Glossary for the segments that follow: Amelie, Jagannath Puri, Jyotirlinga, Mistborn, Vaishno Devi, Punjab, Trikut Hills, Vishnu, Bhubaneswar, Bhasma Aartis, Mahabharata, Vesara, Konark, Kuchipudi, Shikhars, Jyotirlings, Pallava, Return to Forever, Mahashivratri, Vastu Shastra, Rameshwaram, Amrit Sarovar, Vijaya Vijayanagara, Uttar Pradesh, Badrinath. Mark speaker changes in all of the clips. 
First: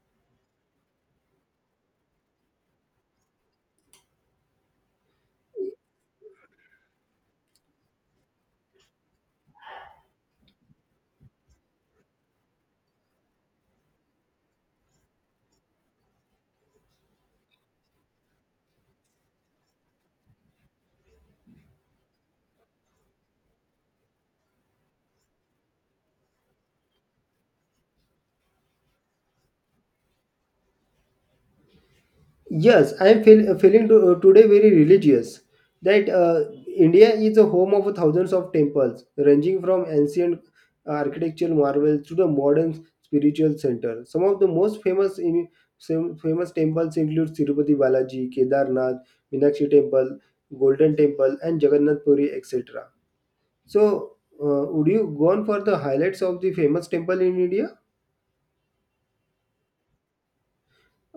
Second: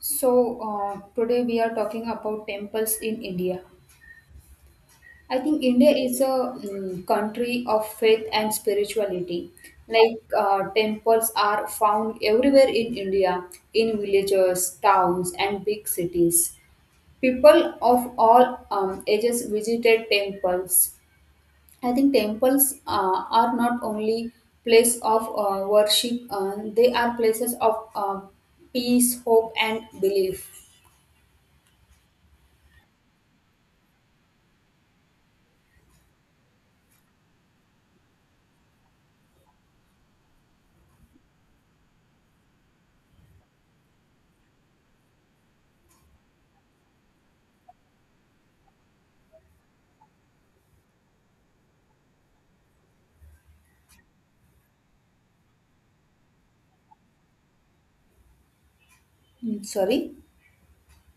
Speaker 1: Today we are talking about temples in India. I think India is a country of faith and spirituality. Like, temples are found everywhere in India, in villages, towns, and big cities. People of all ages visited temples. I think temples are not only place of worship, they are places of peace, hope, and belief.
Speaker 2: Yes, I am feeling to, today very religious. That India is a home of thousands of temples, ranging from ancient architectural marvels to the modern spiritual center. Some of the most famous in, some famous temples include Tirupati Balaji, Kedarnath, Meenakshi Temple, Golden Temple, and Jagannath Puri, etc. So, would you go on for the highlights of the famous temple in India?
Speaker 1: Mm, sorry.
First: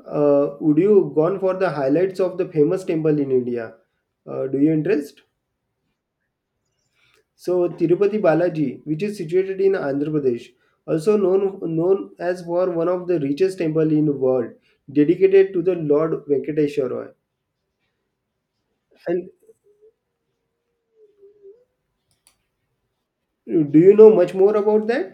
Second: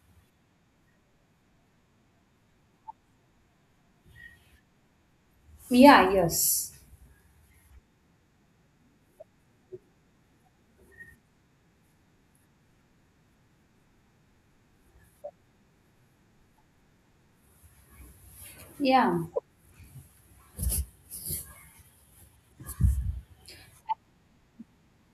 Speaker 2: Would you gone for the highlights of the famous temple in India? Do you interest?
Speaker 1: Yeah, yes.
Speaker 2: So Tirupati Balaji, which is situated in Andhra Pradesh, also known as for one of the richest temple in the world, dedicated to the Lord Venkateshwara.
Speaker 1: Yeah.
Speaker 2: And do you know much more about that?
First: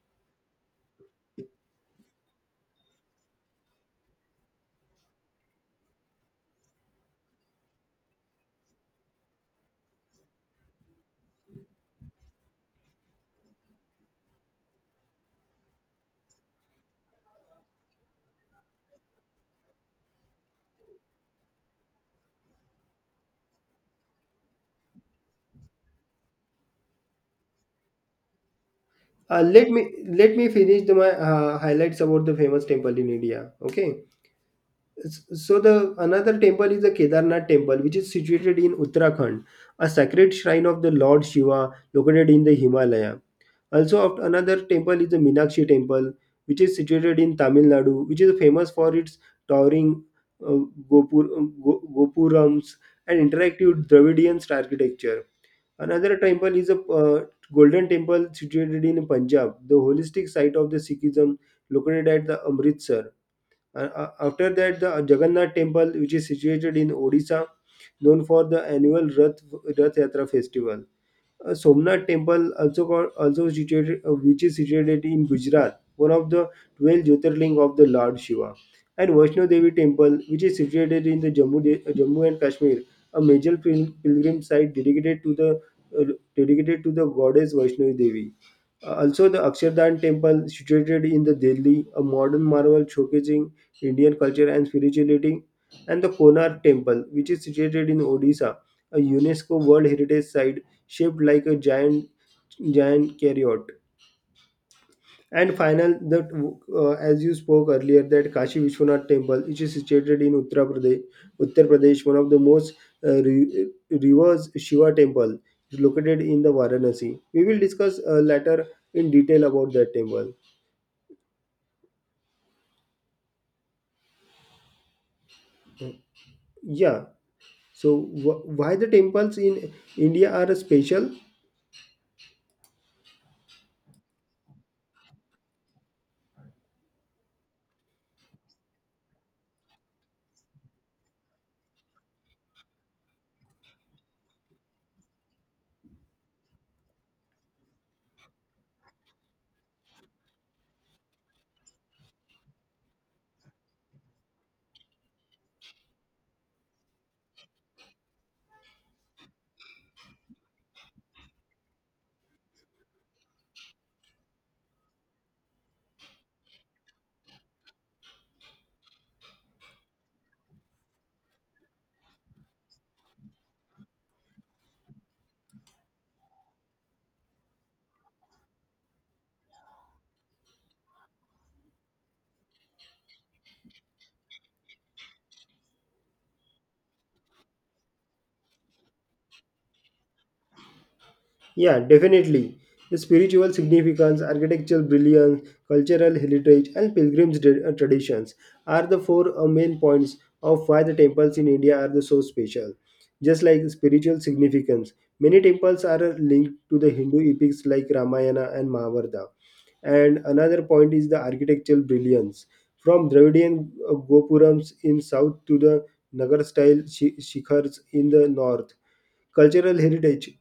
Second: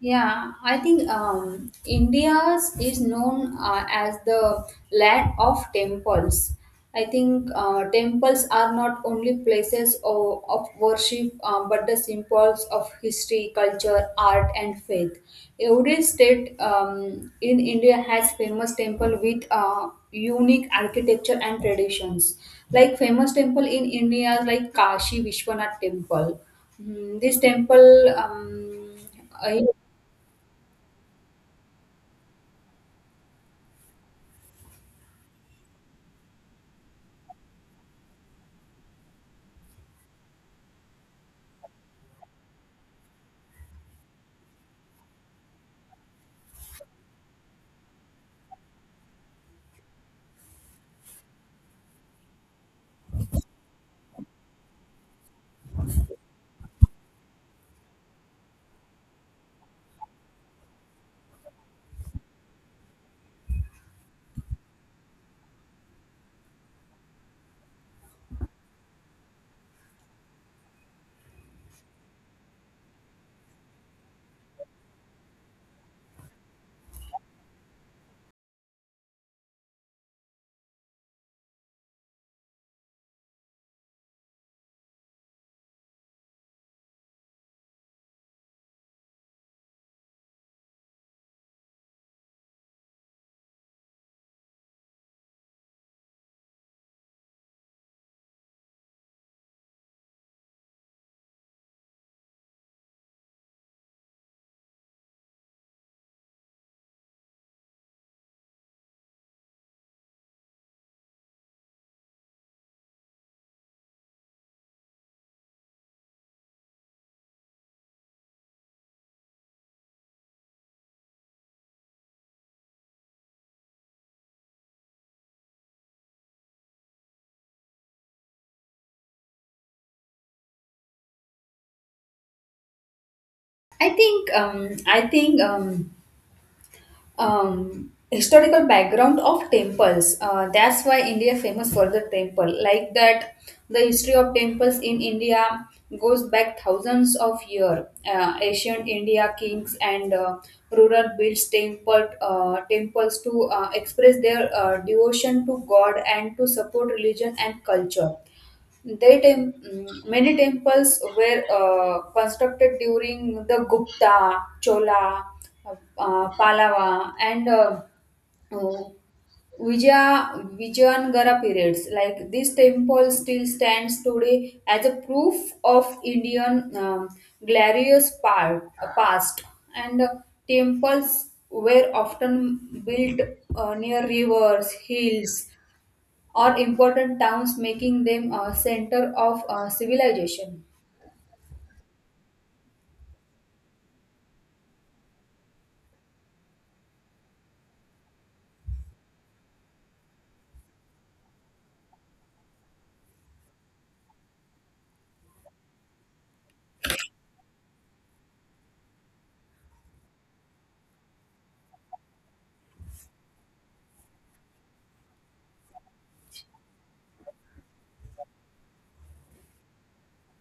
Speaker 1: Yeah, I think India's is known as the land of temples. I think temples are not only places of worship, but the symbols of history, culture, art, and faith. Every state in India has famous temple with unique architecture and traditions. Like famous temple in India, like Kashi Vishwanath Temple. This temple
Speaker 2: Uh, let me let me finish my highlights about the famous temple in India. Okay. So the another temple is the Kedarnath temple, which is situated in Uttarakhand, a sacred shrine of the Lord Shiva located in the Himalaya. Also, another temple is the Minakshi temple, which is situated in Tamil Nadu, which is famous for its towering uh, gopurams and interactive Dravidian architecture. Another temple is a golden temple situated in Punjab, the holistic site of the Sikhism located at the Amritsar. After that, the Jagannath Temple, which is situated in Odisha, known for the annual Rath Yatra festival. Somnath Temple, also called, also situated, which is situated in Gujarat, one of the 12 Jyotirling of the Lord Shiva. And Vaishno Devi Temple, which is situated in the Jammu and Kashmir, a major pilgrim site uh, dedicated to the goddess Vaishno Devi. Also, the Akshardham temple, situated in the Delhi, a modern marvel showcasing Indian culture and spirituality, and the Konar temple, which is situated in Odisha, a UNESCO World Heritage Site shaped like a giant carrot. And final, that as you spoke earlier, that Kashi Vishwanath temple, which is situated in Uttar Pradesh, one of the most reverse Shiva temple is located in the Varanasi. We will discuss later in detail about that temple. Yeah. So why the temples in India are special?
Speaker 1: I think historical background of temples. That's why India famous for the temple. Like that, the history of temples in India goes back thousands of year. Ancient India kings and ruler builds temples to express their devotion to God and to support religion and culture. Many temples were constructed during the Gupta, Chola, Pallava, and uh, Vijayanagara periods. Like this temple still stands today as a proof of Indian glorious past. And temples were often built near rivers, hills, or important towns, making them a center of civilization.
Speaker 2: Yeah, definitely. The spiritual significance, architectural brilliance, cultural heritage, and traditions are the four main points of why the temples in India are the so special. Just like spiritual significance, many temples are linked to the Hindu epics like Ramayana and Mahabharata. And another point is the architectural brilliance. From Dravidian Gopurams in south to the Nagar style shikhars in the north. Cultural heritage.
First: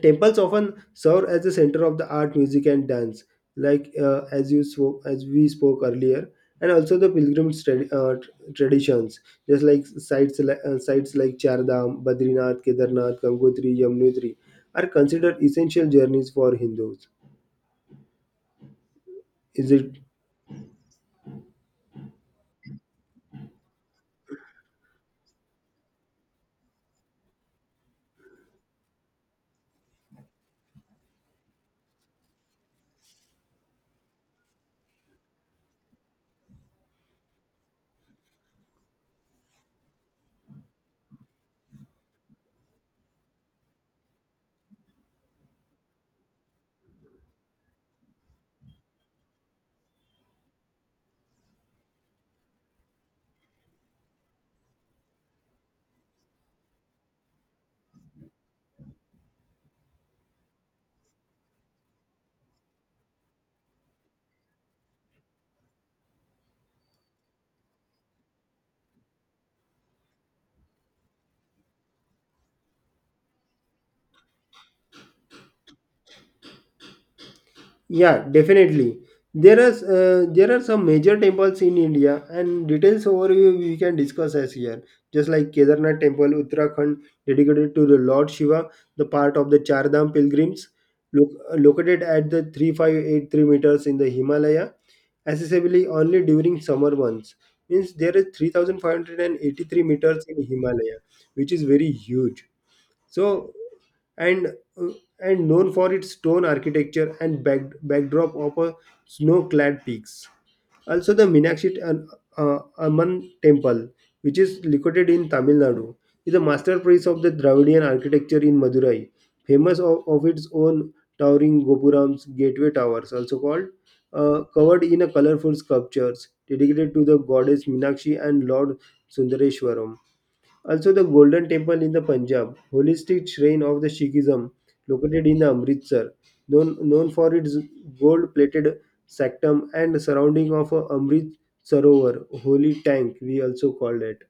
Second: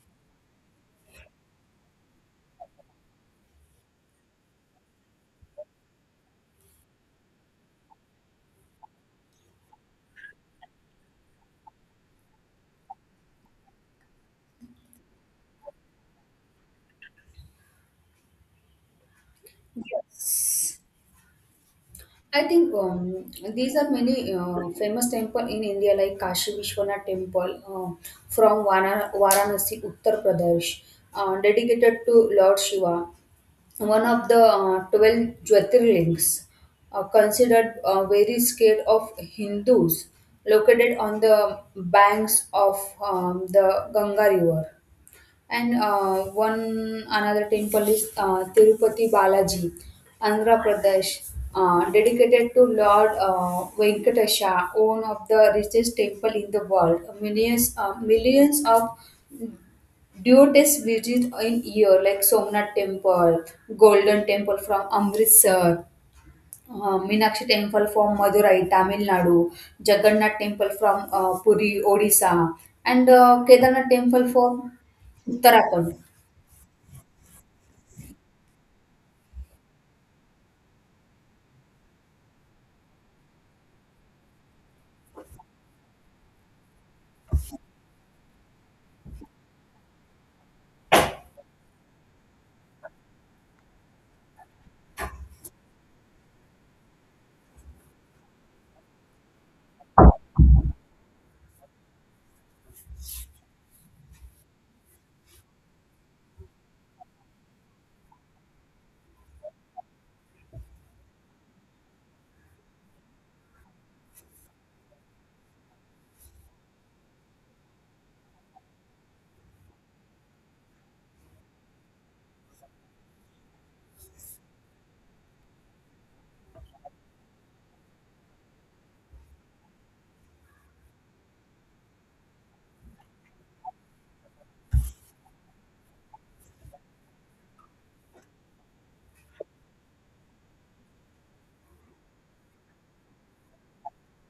Speaker 2: Temples often serve as the center of the art, music, and dance, like as we spoke earlier, and also the traditions, just like sites like Chardham, Badrinath, Kedarnath, Gangotri, Yamunotri, are considered essential journeys for Hindus. Is it.
Speaker 1: I think these are many famous temple in India like Kashi Vishwanath Temple from Varanasi, Uttar Pradesh, dedicated to Lord Shiva, one of the 12 Jyotirlings, considered very scared of Hindus, located on the banks of the Ganga River. And one another temple is Tirupati Balaji, Andhra Pradesh, dedicated to Lord Venkatesha, one of the richest temple in the world. Millions of devotees visit in year, like Somnath Temple, Golden Temple from Amritsar. Meenakshi temple from Madurai, Tamil Nadu, Jagannath temple from Puri, Odisha, and Kedarnath temple from Uttarakhand.
Speaker 2: Yeah, definitely. There are there are some major temples in India, and details overview we can discuss as here. Just like Kedarnath Temple, Uttarakhand, dedicated to the Lord Shiva, the part of the Char Dham pilgrims, lo- located at the 3583 meters in the Himalaya, accessible only during summer months. Means there is 3583 meters in Himalaya, which is very huge. So and uh, and known for its stone architecture and backdrop of a snow-clad peaks. Also, the Meenakshi Amman Temple, which is located in Tamil Nadu, is a masterpiece of the Dravidian architecture in Madurai, famous of its own towering gopurams, gateway towers, also called, covered in a colorful sculptures dedicated to the goddess Meenakshi and Lord Sundareshwaram. Also, the Golden Temple in the Punjab, holistic shrine of the Sikhism, located in the Amritsar, known for its gold-plated sanctum and surrounding of a Amrit Sarovar, holy tank, we also call it,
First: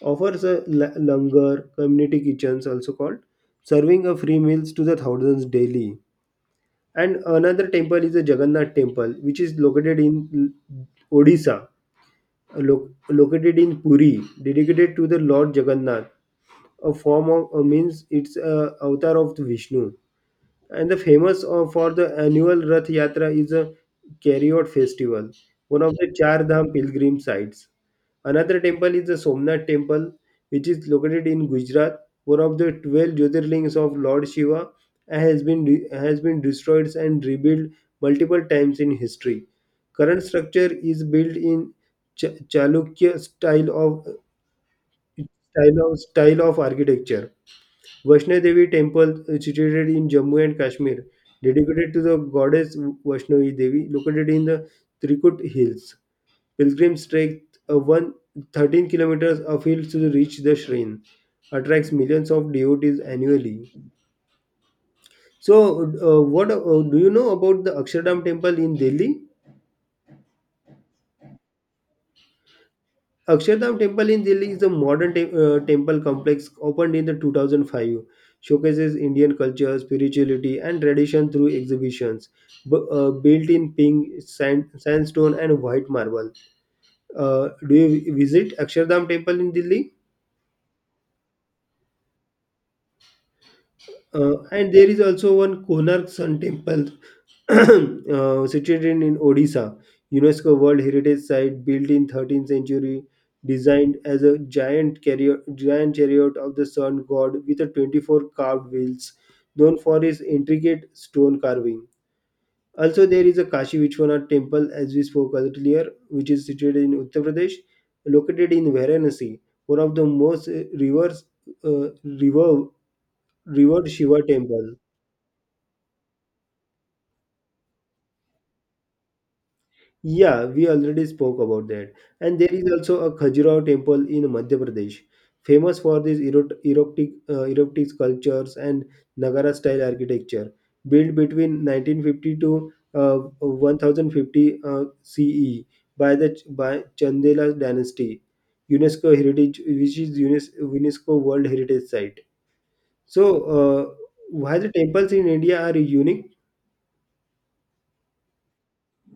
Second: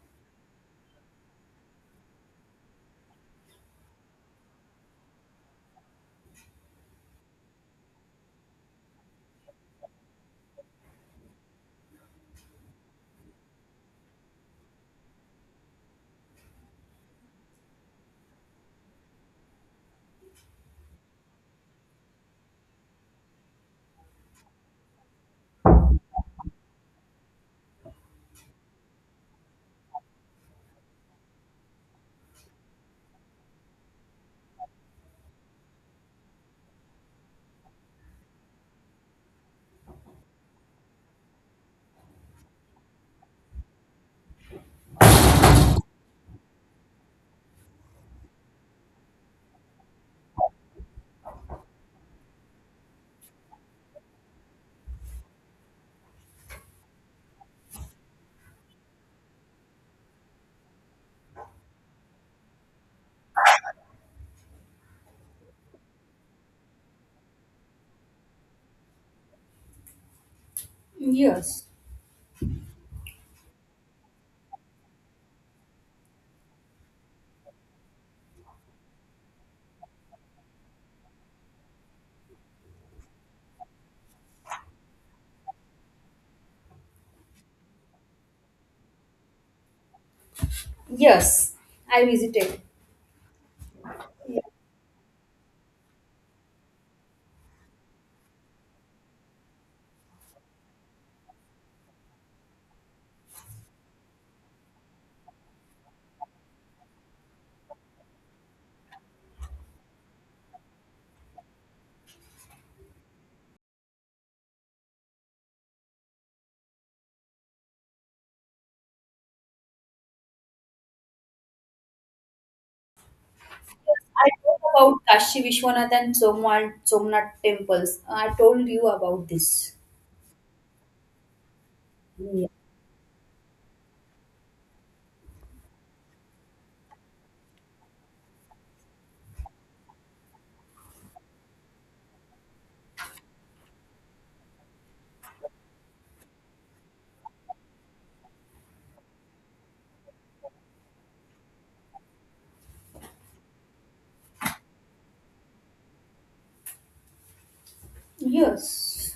Speaker 2: offers a langar, community kitchens also called, serving of free meals to the thousands daily. And another temple is the Jagannath Temple, which is located in Odisha, located in Puri, dedicated to the Lord Jagannath, a form of means it's a avatar of the Vishnu. And the famous for the annual Rath Yatra is a Kariot festival, one of the Char Dham pilgrim sites. Another temple is the Somnath temple, which is located in Gujarat, one of the 12 Jyotirlings of Lord Shiva, and has been destroyed and rebuilt multiple times in history. Current structure is built in Chalukya style of architecture. Vaishno Devi temple is situated in Jammu and Kashmir, dedicated to the goddess Vaishnavi Devi, located in the Trikut Hills. Pilgrims trek a 1 13 kilometers of hills to reach the shrine. Attracts millions of devotees annually. So, what do you know about the Akshardham temple in Delhi?
Speaker 1: Yes,
Speaker 2: Akshardham Temple in Delhi is a modern temple complex opened in the 2005. Showcases Indian culture, spirituality, and tradition through exhibitions built in pink sandstone and white marble. Do you visit Akshardham Temple in Delhi?
Speaker 1: yes, I visited.
Speaker 2: And there is also one Konark Sun Temple situated in Odisha, UNESCO World Heritage Site built in 13th century, designed as a giant chariot of the sun god with a 24 carved wheels, known for its intricate stone carving. Also, there is a Kashi Vishwanath temple, as we spoke earlier, which is situated in Uttar Pradesh, located in Varanasi, one of the most uh, river, river Shiva
Speaker 1: I talked
Speaker 2: temple.
Speaker 1: about Kashi Vishwanath and Somnath temples. I told you about this.
Speaker 2: Yeah, we already spoke about that. And there is also a Khajuraho temple in Madhya Pradesh, famous for these erotic sculptures and Nagara style architecture, built between 1950 to 1050 CE by Chandela dynasty, UNESCO heritage, which is UNESCO World Heritage Site. So, why the temples in India are unique?
Speaker 1: Yes.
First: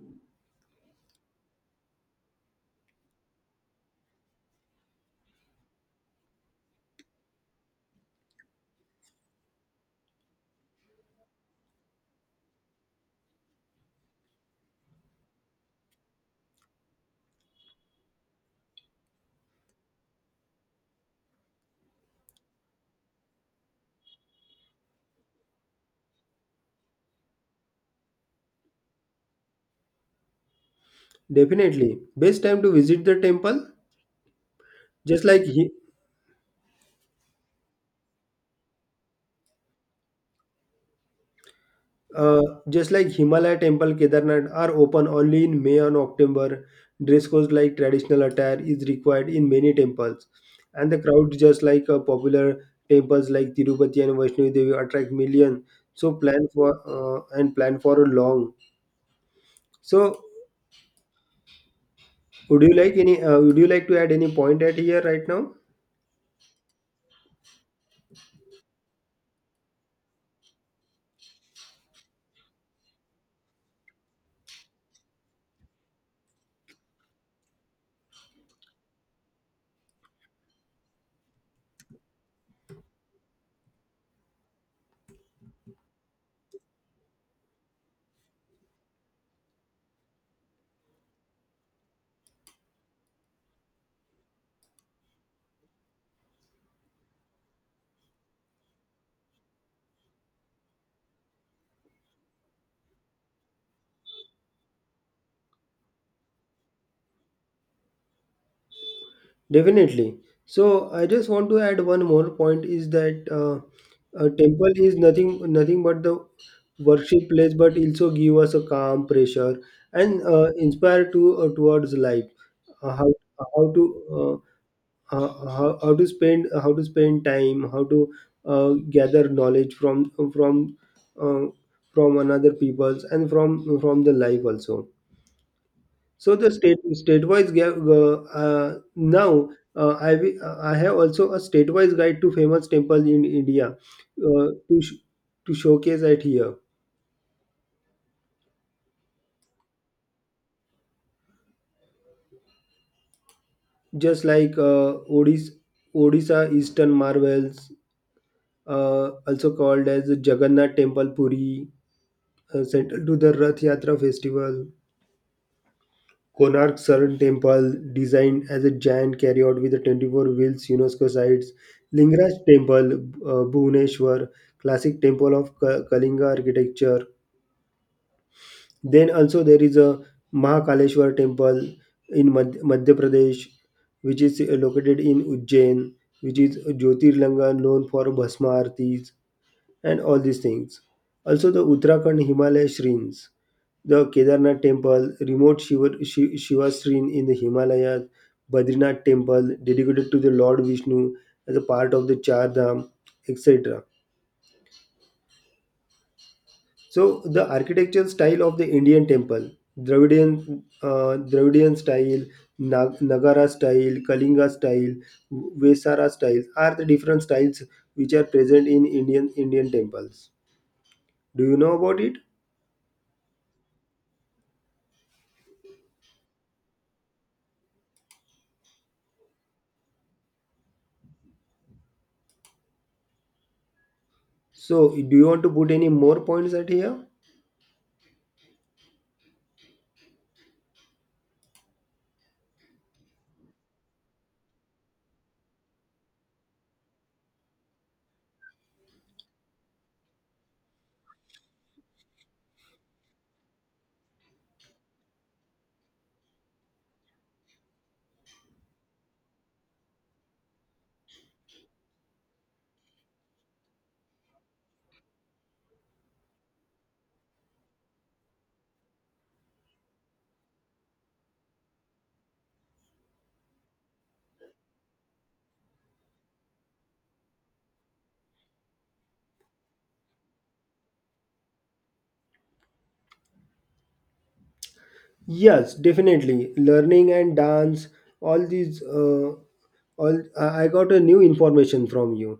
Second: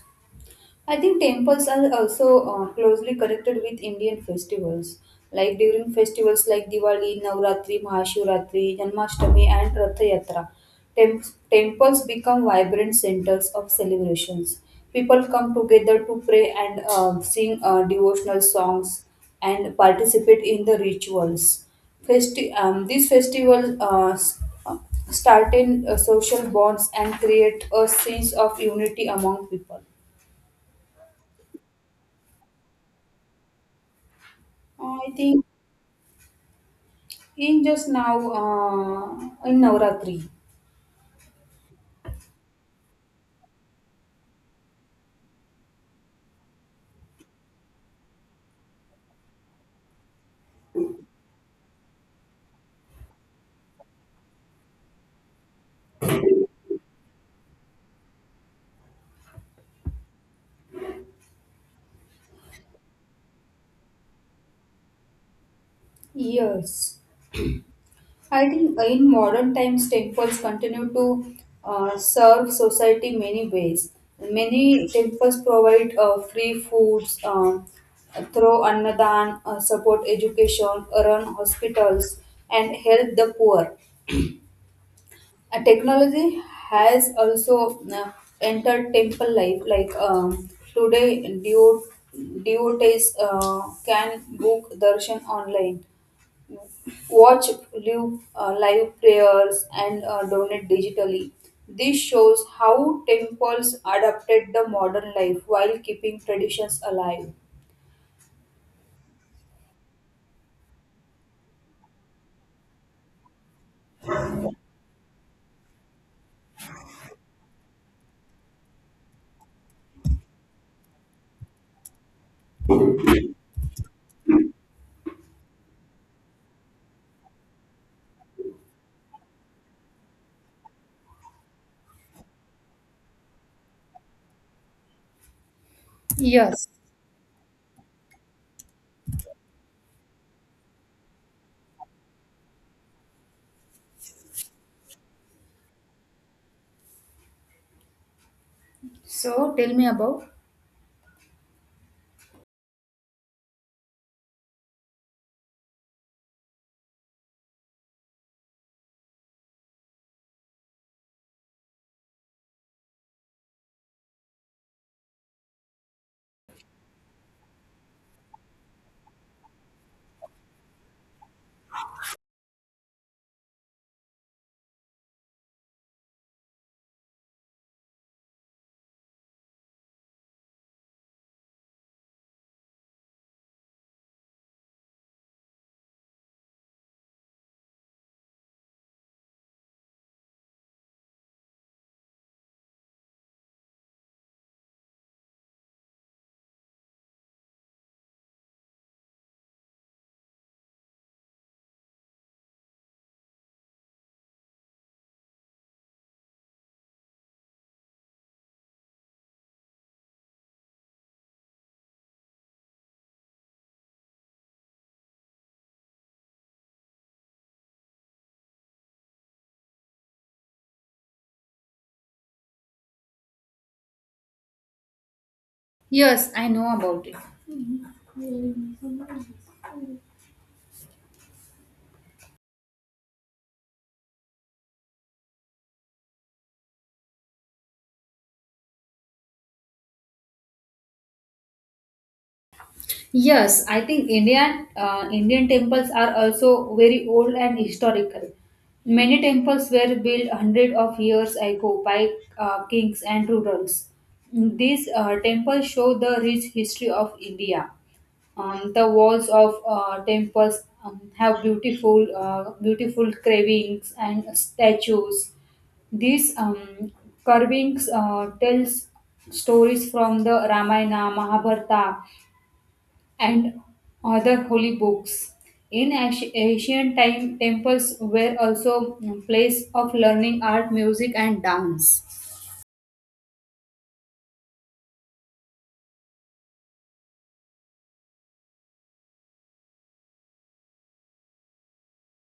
Speaker 1: I think temples are also closely connected with Indian festivals. Like during festivals like Diwali, Navratri, Mahashivratri, Janmashtami, and Rath Yatra, tem- temples become vibrant centers of celebrations. People come together to pray and sing devotional songs and participate in the rituals. These festivals strengthen social bonds and create a sense of unity among people.
Speaker 2: Definitely, best time to visit the temple
Speaker 1: I
Speaker 2: just
Speaker 1: think
Speaker 2: like he.
Speaker 1: in just now in Navratri.
Speaker 2: Uh, just like Himalaya Temple, Kedarnath are open only in May and October. Dress codes like traditional attire is required in many temples, and the crowd just like popular temples like Tirupati and Vaishno Devi attract millions. So plan for a long. So would you like any? Would you like to add any point at here right now?
Speaker 1: Yes, I think in modern times temples continue to serve society many ways. Many temples provide free foods, through annadan, support education, run hospitals, and help the poor. Technology has also entered temple life like today devotees can book darshan online, watch live prayers and donate digitally. This shows how temples adapted the modern life while keeping traditions alive.
Speaker 2: Definitely. So I just want to add one more point is that a temple is nothing but the worship place, but also give us a calm pressure and inspire to towards life. Uh, how how to how to spend How to spend time, how to gather knowledge uh, from another peoples and from the life also. So the
Speaker 1: Yes.
Speaker 2: now I have also a state-wise guide to famous temple in India to showcase it here.
Speaker 1: So tell me about.
Speaker 2: Just like Odisha Eastern Marvels, also called as Jagannath Temple Puri, central to the Rath Yatra festival. Konark Sun Temple, designed as a giant carryout with a 24 wheels UNESCO sites. Lingaraj Temple, Bhubaneswar, classic temple of Kalinga architecture. Then also there is a Mahakaleshwar temple in Madhya Pradesh, which is located in Ujjain, which is Jyotirlanga known for Bhasma Aartis and all these things. Also the Uttarakhand Himalaya Shrines. The Kedarnath temple, remote Shiva shrine in the Himalayas, Badrinath temple dedicated to the Lord Vishnu as a part of the Char Dham, etc. So the architectural style of the Indian temple, Dravidian style, Nagara style, Kalinga style, Vesara styles are the different styles which are present in Indian temples. Do you know about it?
Speaker 1: Yes, I know about it.
Speaker 2: So do you want to put any more points at here?
Speaker 1: Yes, I think Indian temples are also very old and historical. Many temples were built hundreds of years ago by kings and rulers. These temples show the rich history of India. The walls of temples have beautiful carvings and statues. These carvings tells stories from the Ramayana, Mahabharata, and other holy books. In ancient time, temples were also a place of learning art, music, and dance.
Speaker 2: Yes, definitely. Learning and dance, all all I got a new information from you.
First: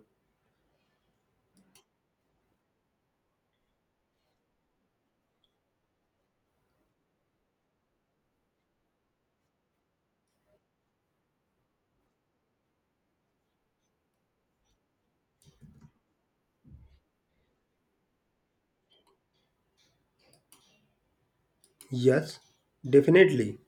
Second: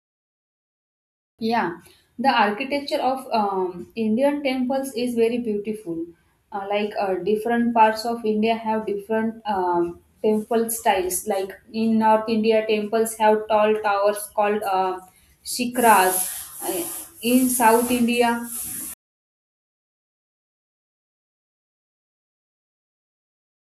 Speaker 1: Yeah, the architecture of Indian temples is very beautiful. Like different parts of India have different temple styles. Like in North India, temples have tall towers called shikras. Uh, in South India,
Speaker 2: Yes, definitely.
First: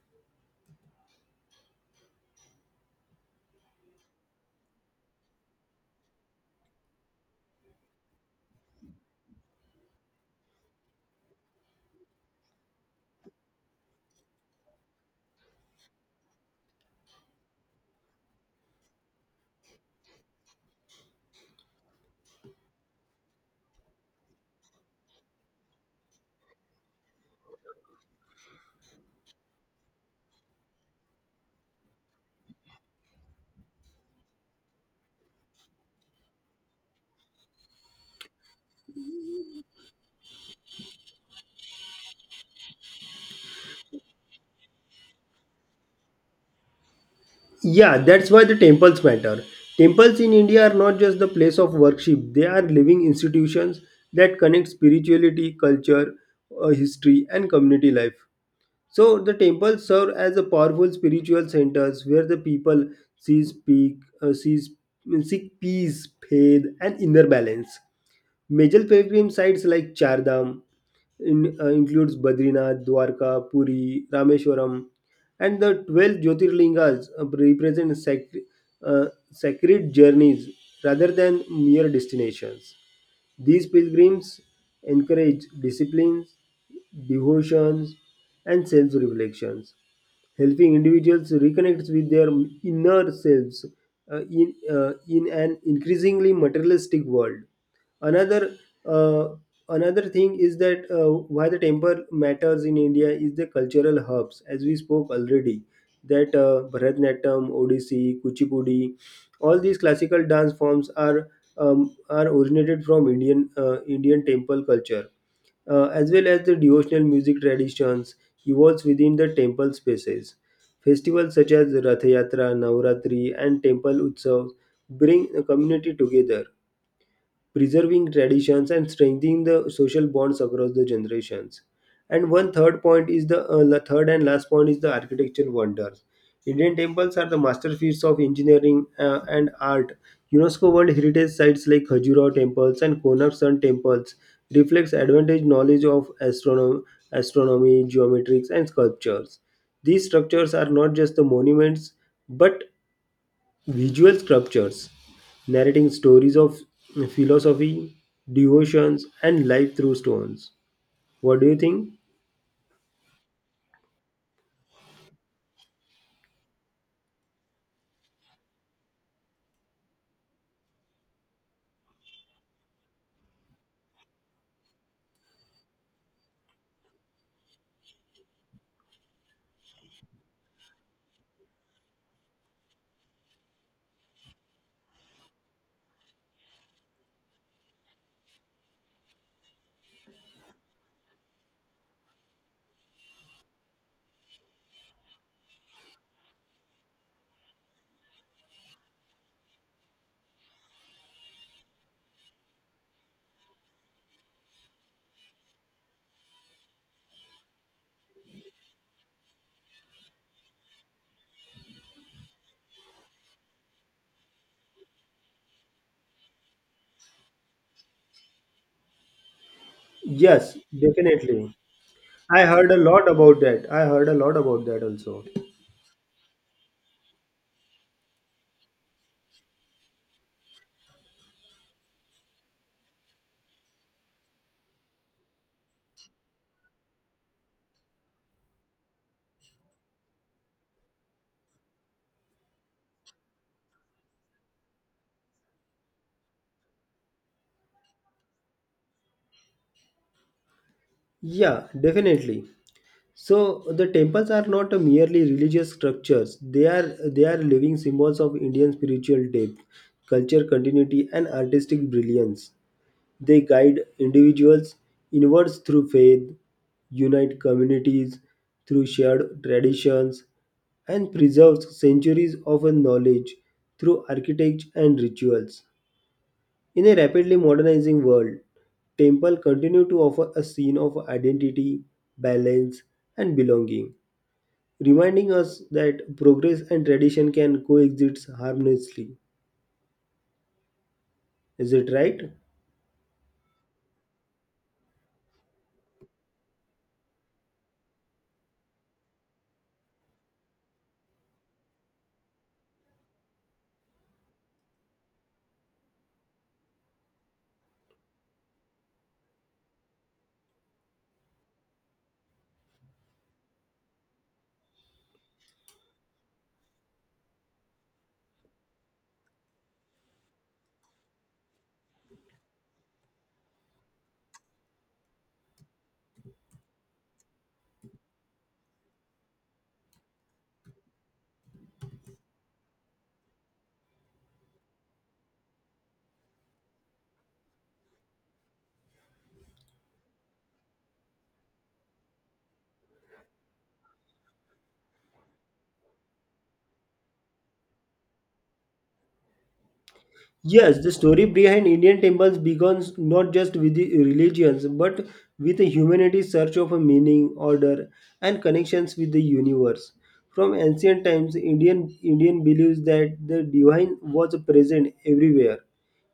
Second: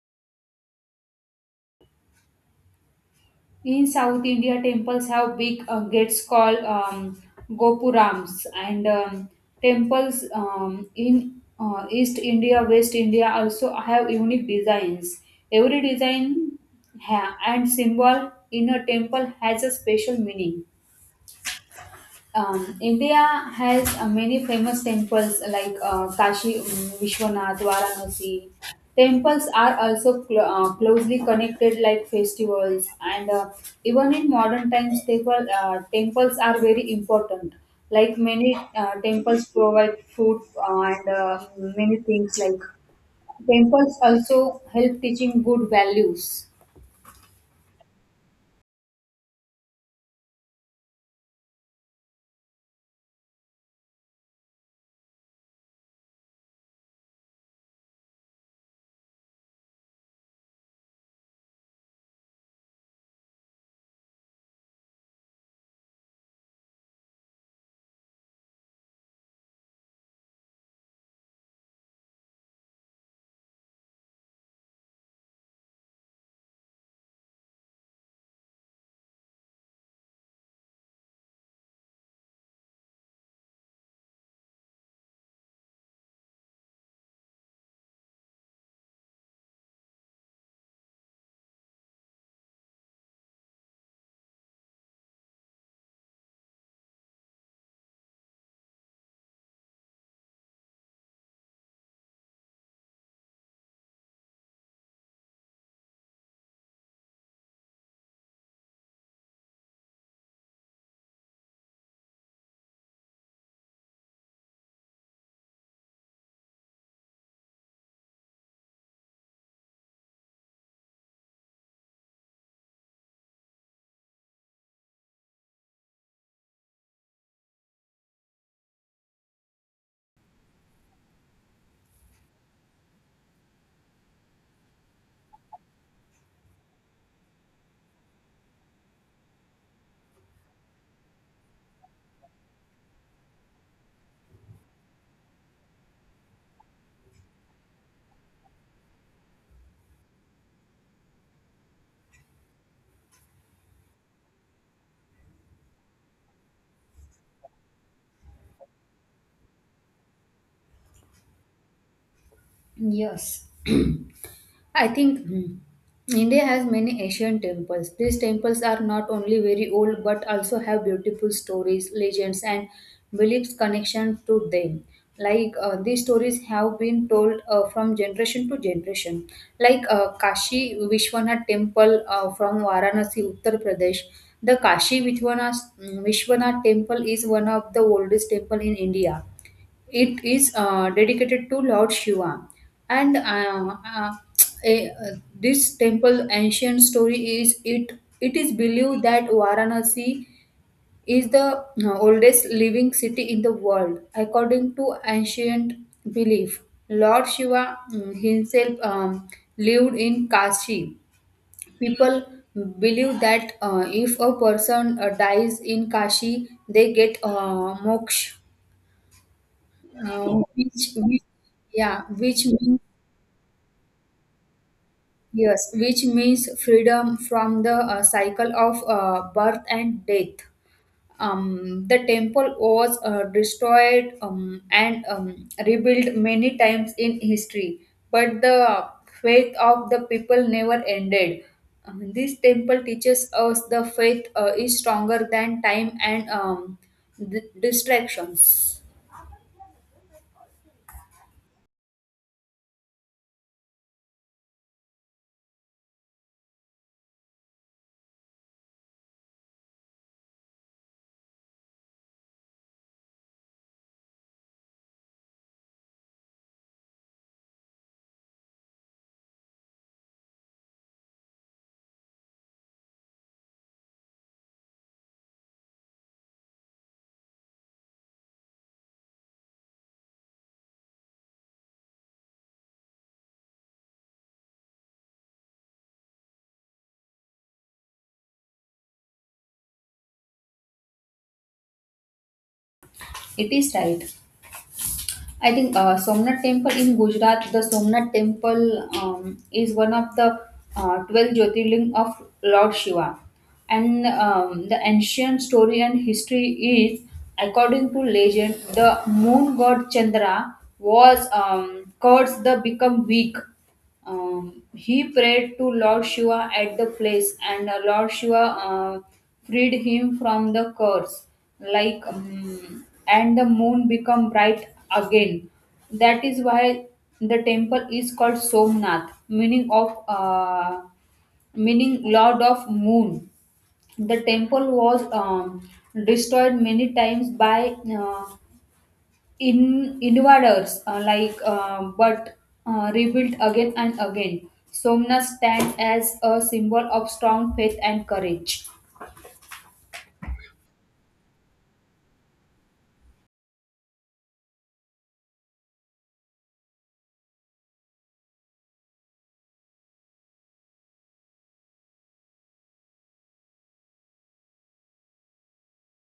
Speaker 1: In South India, temples have big gates called gopurams, and temples in East India, West India also have unique designs. Every design and symbol in a temple has a special meaning. India has many famous temples like Kashi Vishwanath, Varanasi. Temples are also closely connected like festivals, and even in modern times, temples are very important. Like many temples provide food and many things like temples also help teaching good values.
Speaker 2: Yeah, that's why the temples matter. Temples in India are not just the place of worship, they are living institutions that connect spirituality, culture, history, and community life. So the temples serve as a powerful spiritual centers where the people sees peak, uh, sees, seek peace, faith, and inner balance. Major pilgrim sites like Chardham includes Badrinath, Dwarka, Puri, Rameshwaram, and the 12 Jyotirlingas represent uh, sacred journeys rather than mere destinations. These pilgrims encourage disciplines, devotions, and self reflections, helping individuals reconnect with their inner selves in an increasingly materialistic world. Another uh, Another thing is that why the temple matters in India is the cultural hubs, as we spoke already. That Bharatanatyam, Odissi, Kuchipudi, all these classical dance forms are originated from Indian temple culture, as well as the devotional music traditions evolves within the temple spaces. Festivals such as Rath Yatra, Navratri, and temple Utsav bring the community together, preserving traditions and strengthening the social bonds across the generations. And one third point is the third and last point is the architectural wonders. Indian temples are the masterpieces of engineering and art. UNESCO World Heritage sites like Khajuraho temples and Konark Sun temples reflects advantage knowledge of astronomy, geometrics, and sculptures. These structures are not just the monuments, but visual sculptures narrating stories of philosophy, devotions, and life through stones. What do you think?
Speaker 1: Yes. I think India has many Asian temples. These temples are not only very old but also have beautiful stories, legends, and beliefs connection to them. Like these stories have been told from generation to generation. Like Kashi Vishwanath Temple from Varanasi, Uttar Pradesh. The Kashi Vishwanath Temple is one of the oldest temple in India. It is dedicated to Lord Shiva, and this temple ancient story is it. It is believed that Varanasi is the oldest living city in the world, according to ancient belief. Lord Shiva himself lived in Kashi. People believe that if a person dies in Kashi, they get moksha,
Speaker 2: Yes,
Speaker 1: which,
Speaker 2: definitely.
Speaker 1: yeah,
Speaker 2: I
Speaker 1: which
Speaker 2: heard a
Speaker 1: means,
Speaker 2: lot about that. I heard a lot about that also.
Speaker 1: yes, which means freedom from the cycle of birth and death. The temple was destroyed and rebuilt many times in history, but the faith of the people never ended. This temple teaches us the faith is stronger than time and distractions.
Speaker 2: Yeah, definitely. So the temples are not a merely religious structures. They are living symbols of Indian spiritual depth, culture continuity, and artistic brilliance. They guide individuals inwards through faith, unite communities through shared traditions, and preserve centuries of knowledge through architecture and rituals. In a rapidly modernizing world, temple continue to offer a scene of identity, balance, and belonging, reminding us that progress and tradition can coexist harmoniously. Is it right?
Speaker 1: It is right. I think Somnath Temple in Gujarat, the Somnath Temple is one of the 12 Jyotirling of Lord Shiva. And the ancient story and history is, according to legend, the moon god Chandra was cursed to become weak. He prayed to Lord Shiva at the place, and Lord Shiva freed him from the curse. Like, and the moon become bright again. That is why the temple is called Somnath, meaning Lord of Moon. The temple was destroyed many times by in invaders, like, but rebuilt again and again. Somna stands as a symbol of strong faith and courage.
Speaker 2: Yes, the story behind Indian temples begins not just with the religions but with humanity's search of a meaning, order, and connections with the universe. From ancient times, Indian believes that the divine was present everywhere,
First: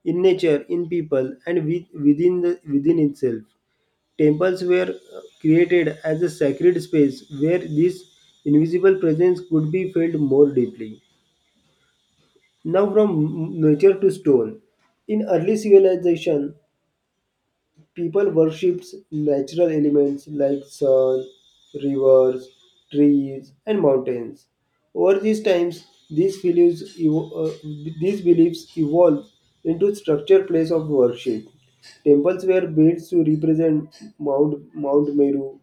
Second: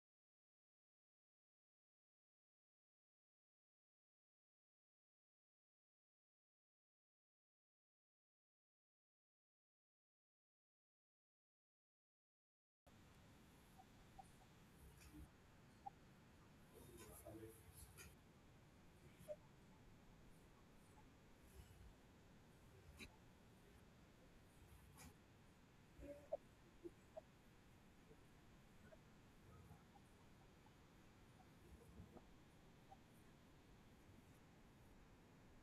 Speaker 2: in nature, in people, and within within itself. Temples were created as a sacred space where this invisible presence could be felt more deeply. Now from nature to stone. In early civilization, people worshipped natural elements like sun, rivers, trees, and mountains. Over these times, these beliefs evolved into structured place of worship. Temples were built to represent Mount Meru,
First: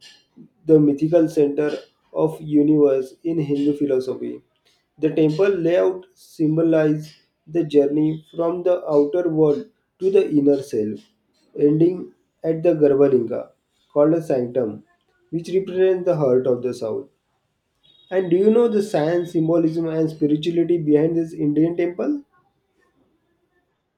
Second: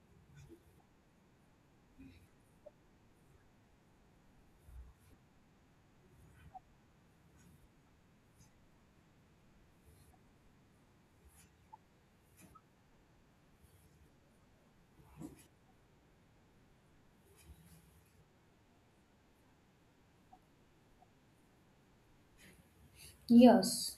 Speaker 2: the mythical center of universe in Hindu philosophy. The temple layout symbolizes the journey from the outer world to the inner self, ending at the Garbhalinga, called a sanctum, which represents the heart of the South. And do you know the science, symbolism, and spirituality behind this Indian temple?
Speaker 1: Yes.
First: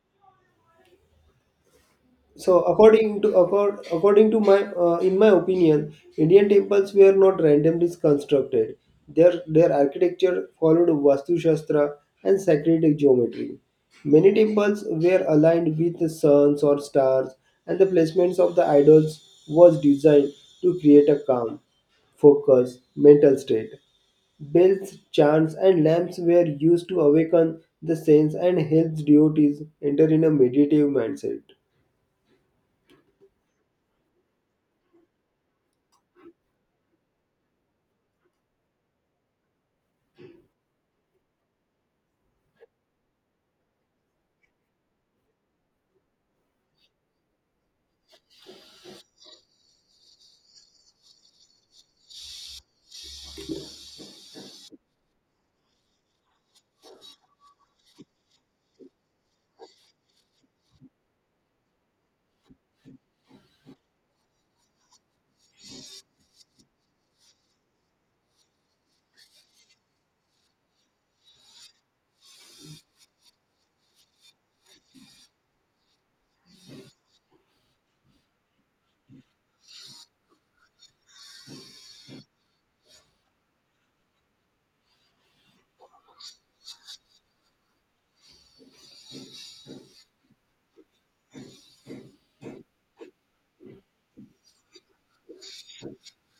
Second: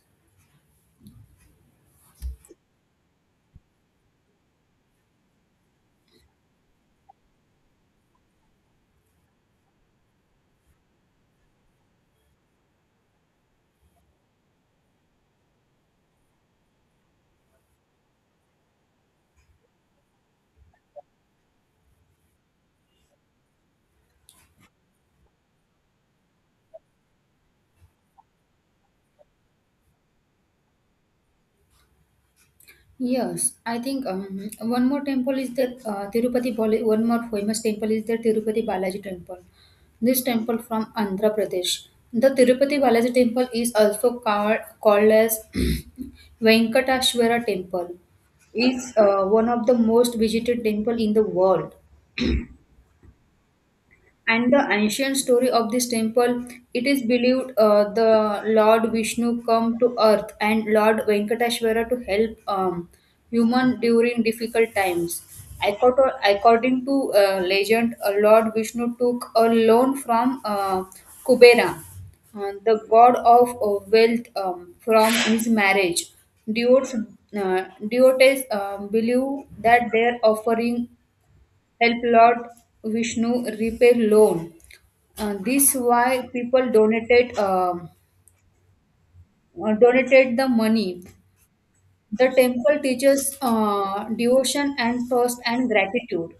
Speaker 2: So according to my in my opinion, Indian temples were not randomly constructed. Their architecture followed vastu shastra and sacred geometry. Many temples were aligned with the suns or stars, and the placements of the idols was designed to create a calm, focused mental state. Bells, chants, and lamps were used to awaken the saints and help deities enter in a meditative mindset.
Speaker 1: Yes, I think one more temple is the Tirupati. One more famous temple is the Tirupati Balaji temple. This temple from Andhra Pradesh. The Tirupati Balaji temple is also called as Venkateshwara temple. It's one of the most visited temple in the world. And the ancient story of this temple, it is believed the Lord Vishnu come to earth and Lord Venkateshwara to help human during difficult times. According to legend, Lord Vishnu took a loan from Kubera, the god of wealth, from his marriage. Devotes, uh, devotees believe that their offering help Lord Vishnu repay loan. This why people donated the money. The temple teaches devotion and trust and gratitude.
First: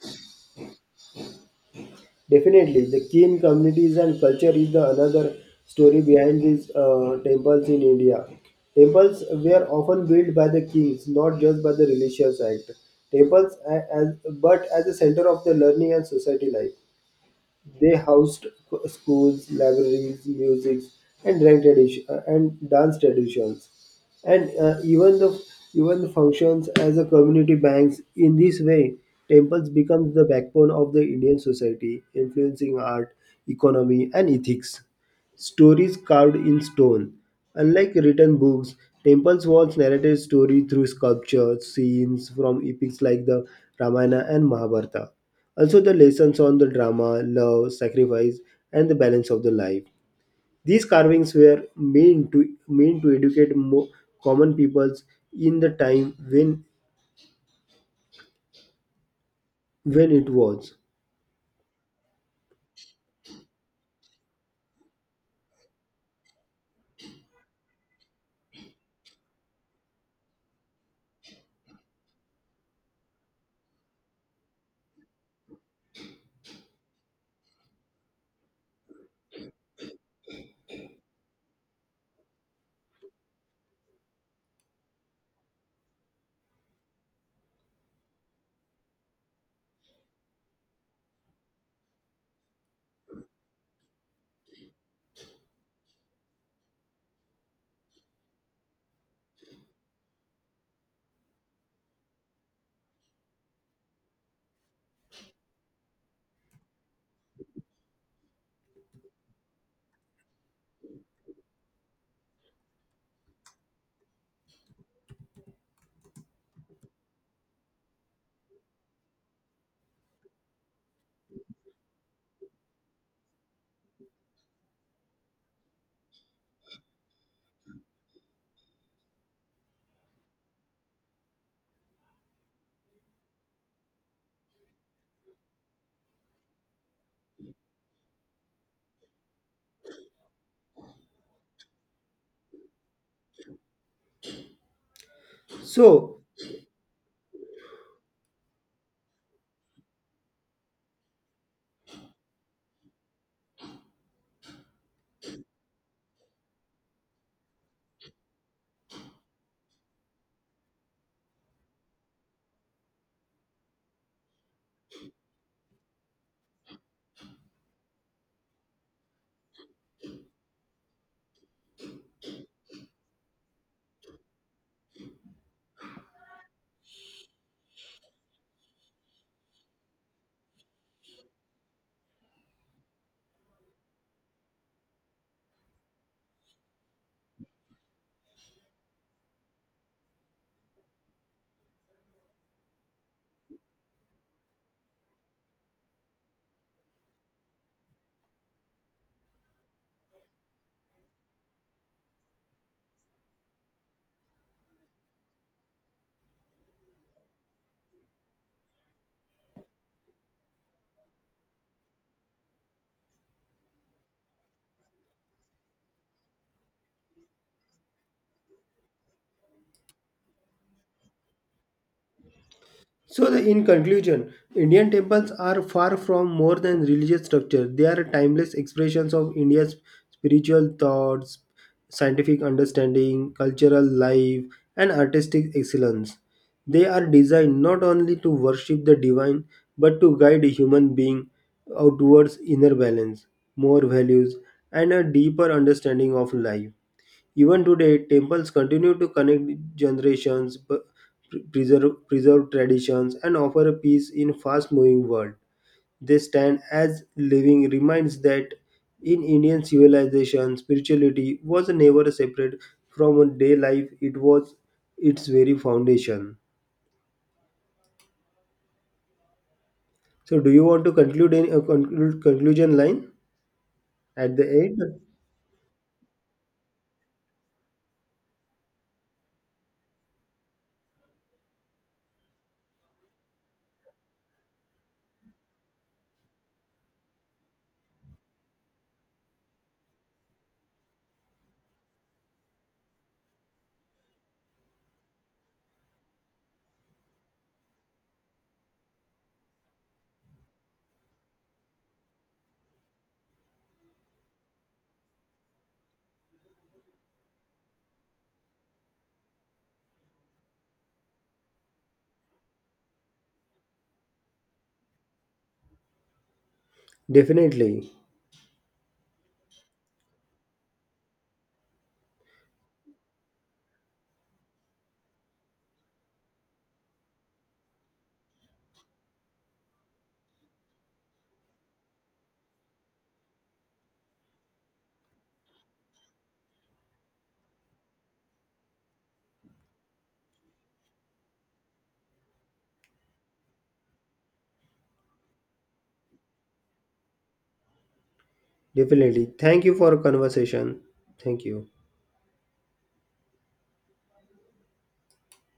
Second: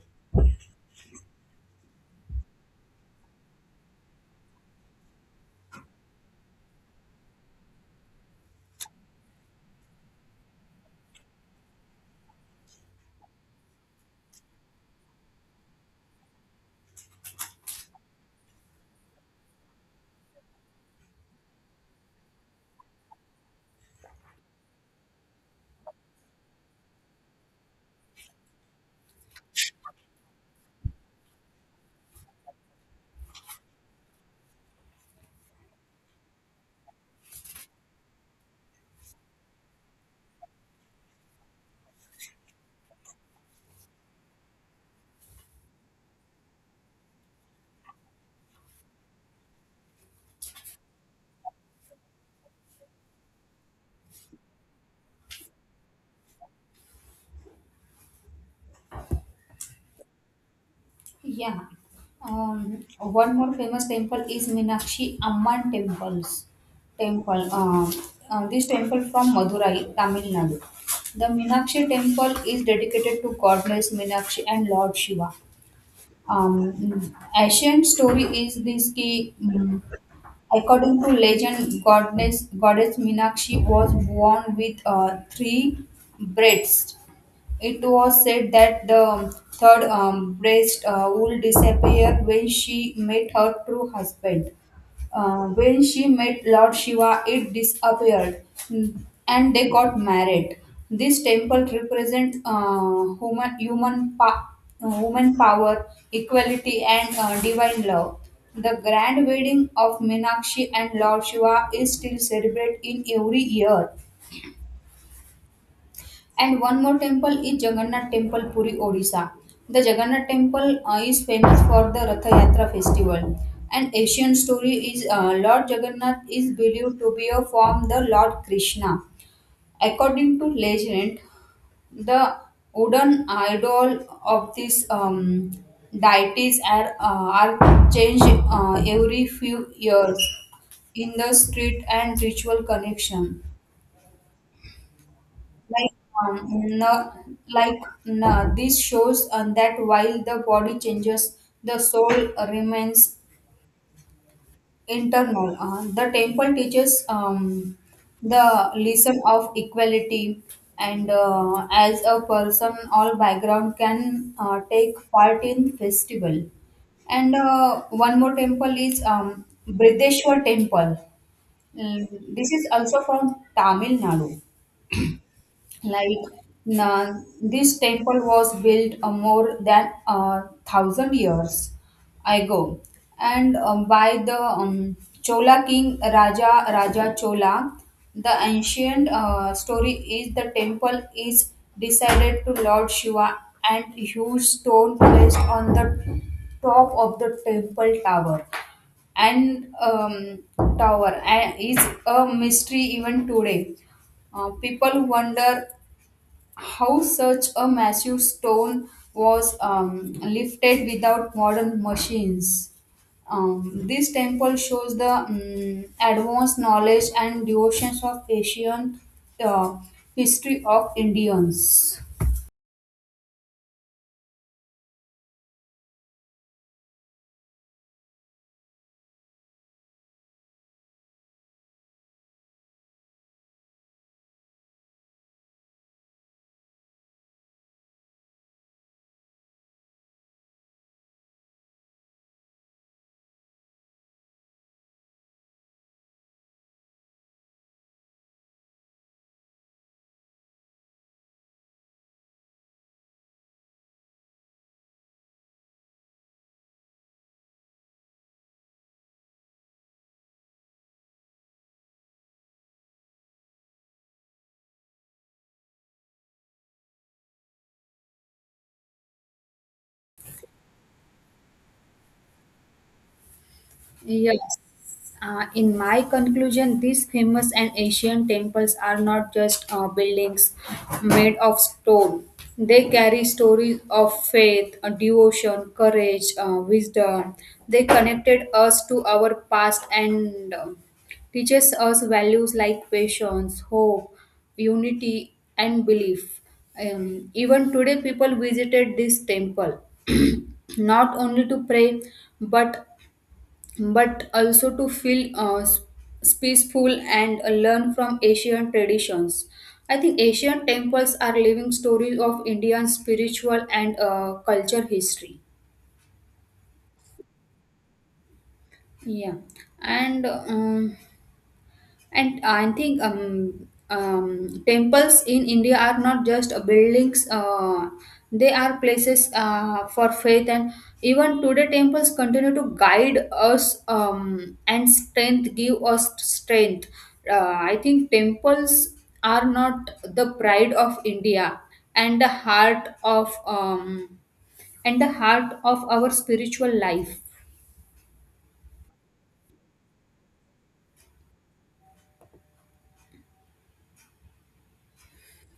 Speaker 2: Definitely, the Kin communities and culture is the another story behind these temples in India. Temples were often built by the kings, not just by the religious act. Temples, a- as, but as a center of the learning and society life. They housed schools, libraries, music, and dance traditions, and even the functions as a community banks. In this way, temples become the backbone of the Indian society, influencing art, economy, and ethics stories carved in stone. Unlike written books, temples once narrated story through sculptures, scenes from epics like the Ramayana and Mahabharata. Also, the lessons on the drama, love, sacrifice, and the balance of the life. These carvings were meant to educate common peoples in the time when it was.
Speaker 1: Yeah. One more famous temple is Meenakshi Amman Temple. This temple from Madurai, Tamil Nadu. The Meenakshi temple is dedicated to goddess Meenakshi and Lord Shiva. um, Ancient story is this key. According to legend, goddess Minakshi was born with three breasts. It was said that the third breast would disappear when she met her true husband. When she met Lord Shiva, it disappeared, mm, and they got married. This temple represents human power, equality, and divine love. The grand wedding of Meenakshi and Lord Shiva is still celebrated in every year. And one more temple is Jagannath Temple, Puri, Odisha. The Jagannath Temple is famous for the Ratha Yatra festival. An Asian story is Lord Jagannath is believed to be a form the Lord Krishna. According to legend, the wooden idol of this deities are changed every few years in the street and ritual connection. Like,
Speaker 2: So,
Speaker 1: um, no, like no, this shows that while the body changes, the soul remains internal. The temple teaches the lesson of equality, and as a person, all background can take part in festival. And one more temple is Brideshwar Temple. This is also from Tamil Nadu. Like na This temple was built more than a thousand years ago, and by the Chola king Raja Raja Chola. The ancient story is the temple is decided to Lord Shiva and huge stone placed on the top of the temple and um, tower and is a mystery even today. People wonder how such a massive stone was lifted without modern machines. This temple shows the advanced knowledge and devotions of ancient uh, history of Indians.
Speaker 2: So, the, in conclusion, Indian temples are far from more than religious structure. They are timeless expressions of India's spiritual thoughts, scientific understanding, cultural life, and artistic excellence. They are designed not only to worship the divine but to guide a human being outwards inner balance, more values, and a deeper understanding of life. Even today, temples continue to connect generations, preserve traditions, and offer a peace in fast-moving world. They stand as living reminds that in Indian civilization, spirituality was never separate from day life. It was its very foundation. So, do you want to conclude any a conclude conclusion line at
Speaker 1: Yes.
Speaker 2: the end?
Speaker 1: In my conclusion, these famous and ancient temples are not just buildings made of stone. They carry stories of faith, devotion, courage, wisdom. They connected us to our past and teaches us values like patience, hope, unity, and belief. Even today, people visited this temple not only to pray but but also to feel peaceful and learn from Asian traditions. I think Asian temples are living stories of Indian spiritual and culture history.
Speaker 2: Definitely,
Speaker 1: Yeah, and um, And I think temples in India are not just buildings, they are places for faith. And even today, temples continue to guide us and strength, give us strength. Uh, I think temples are not the pride of India and the heart of and the heart of our spiritual life.
Speaker 2: definitely. Thank you for conversation. Thank you.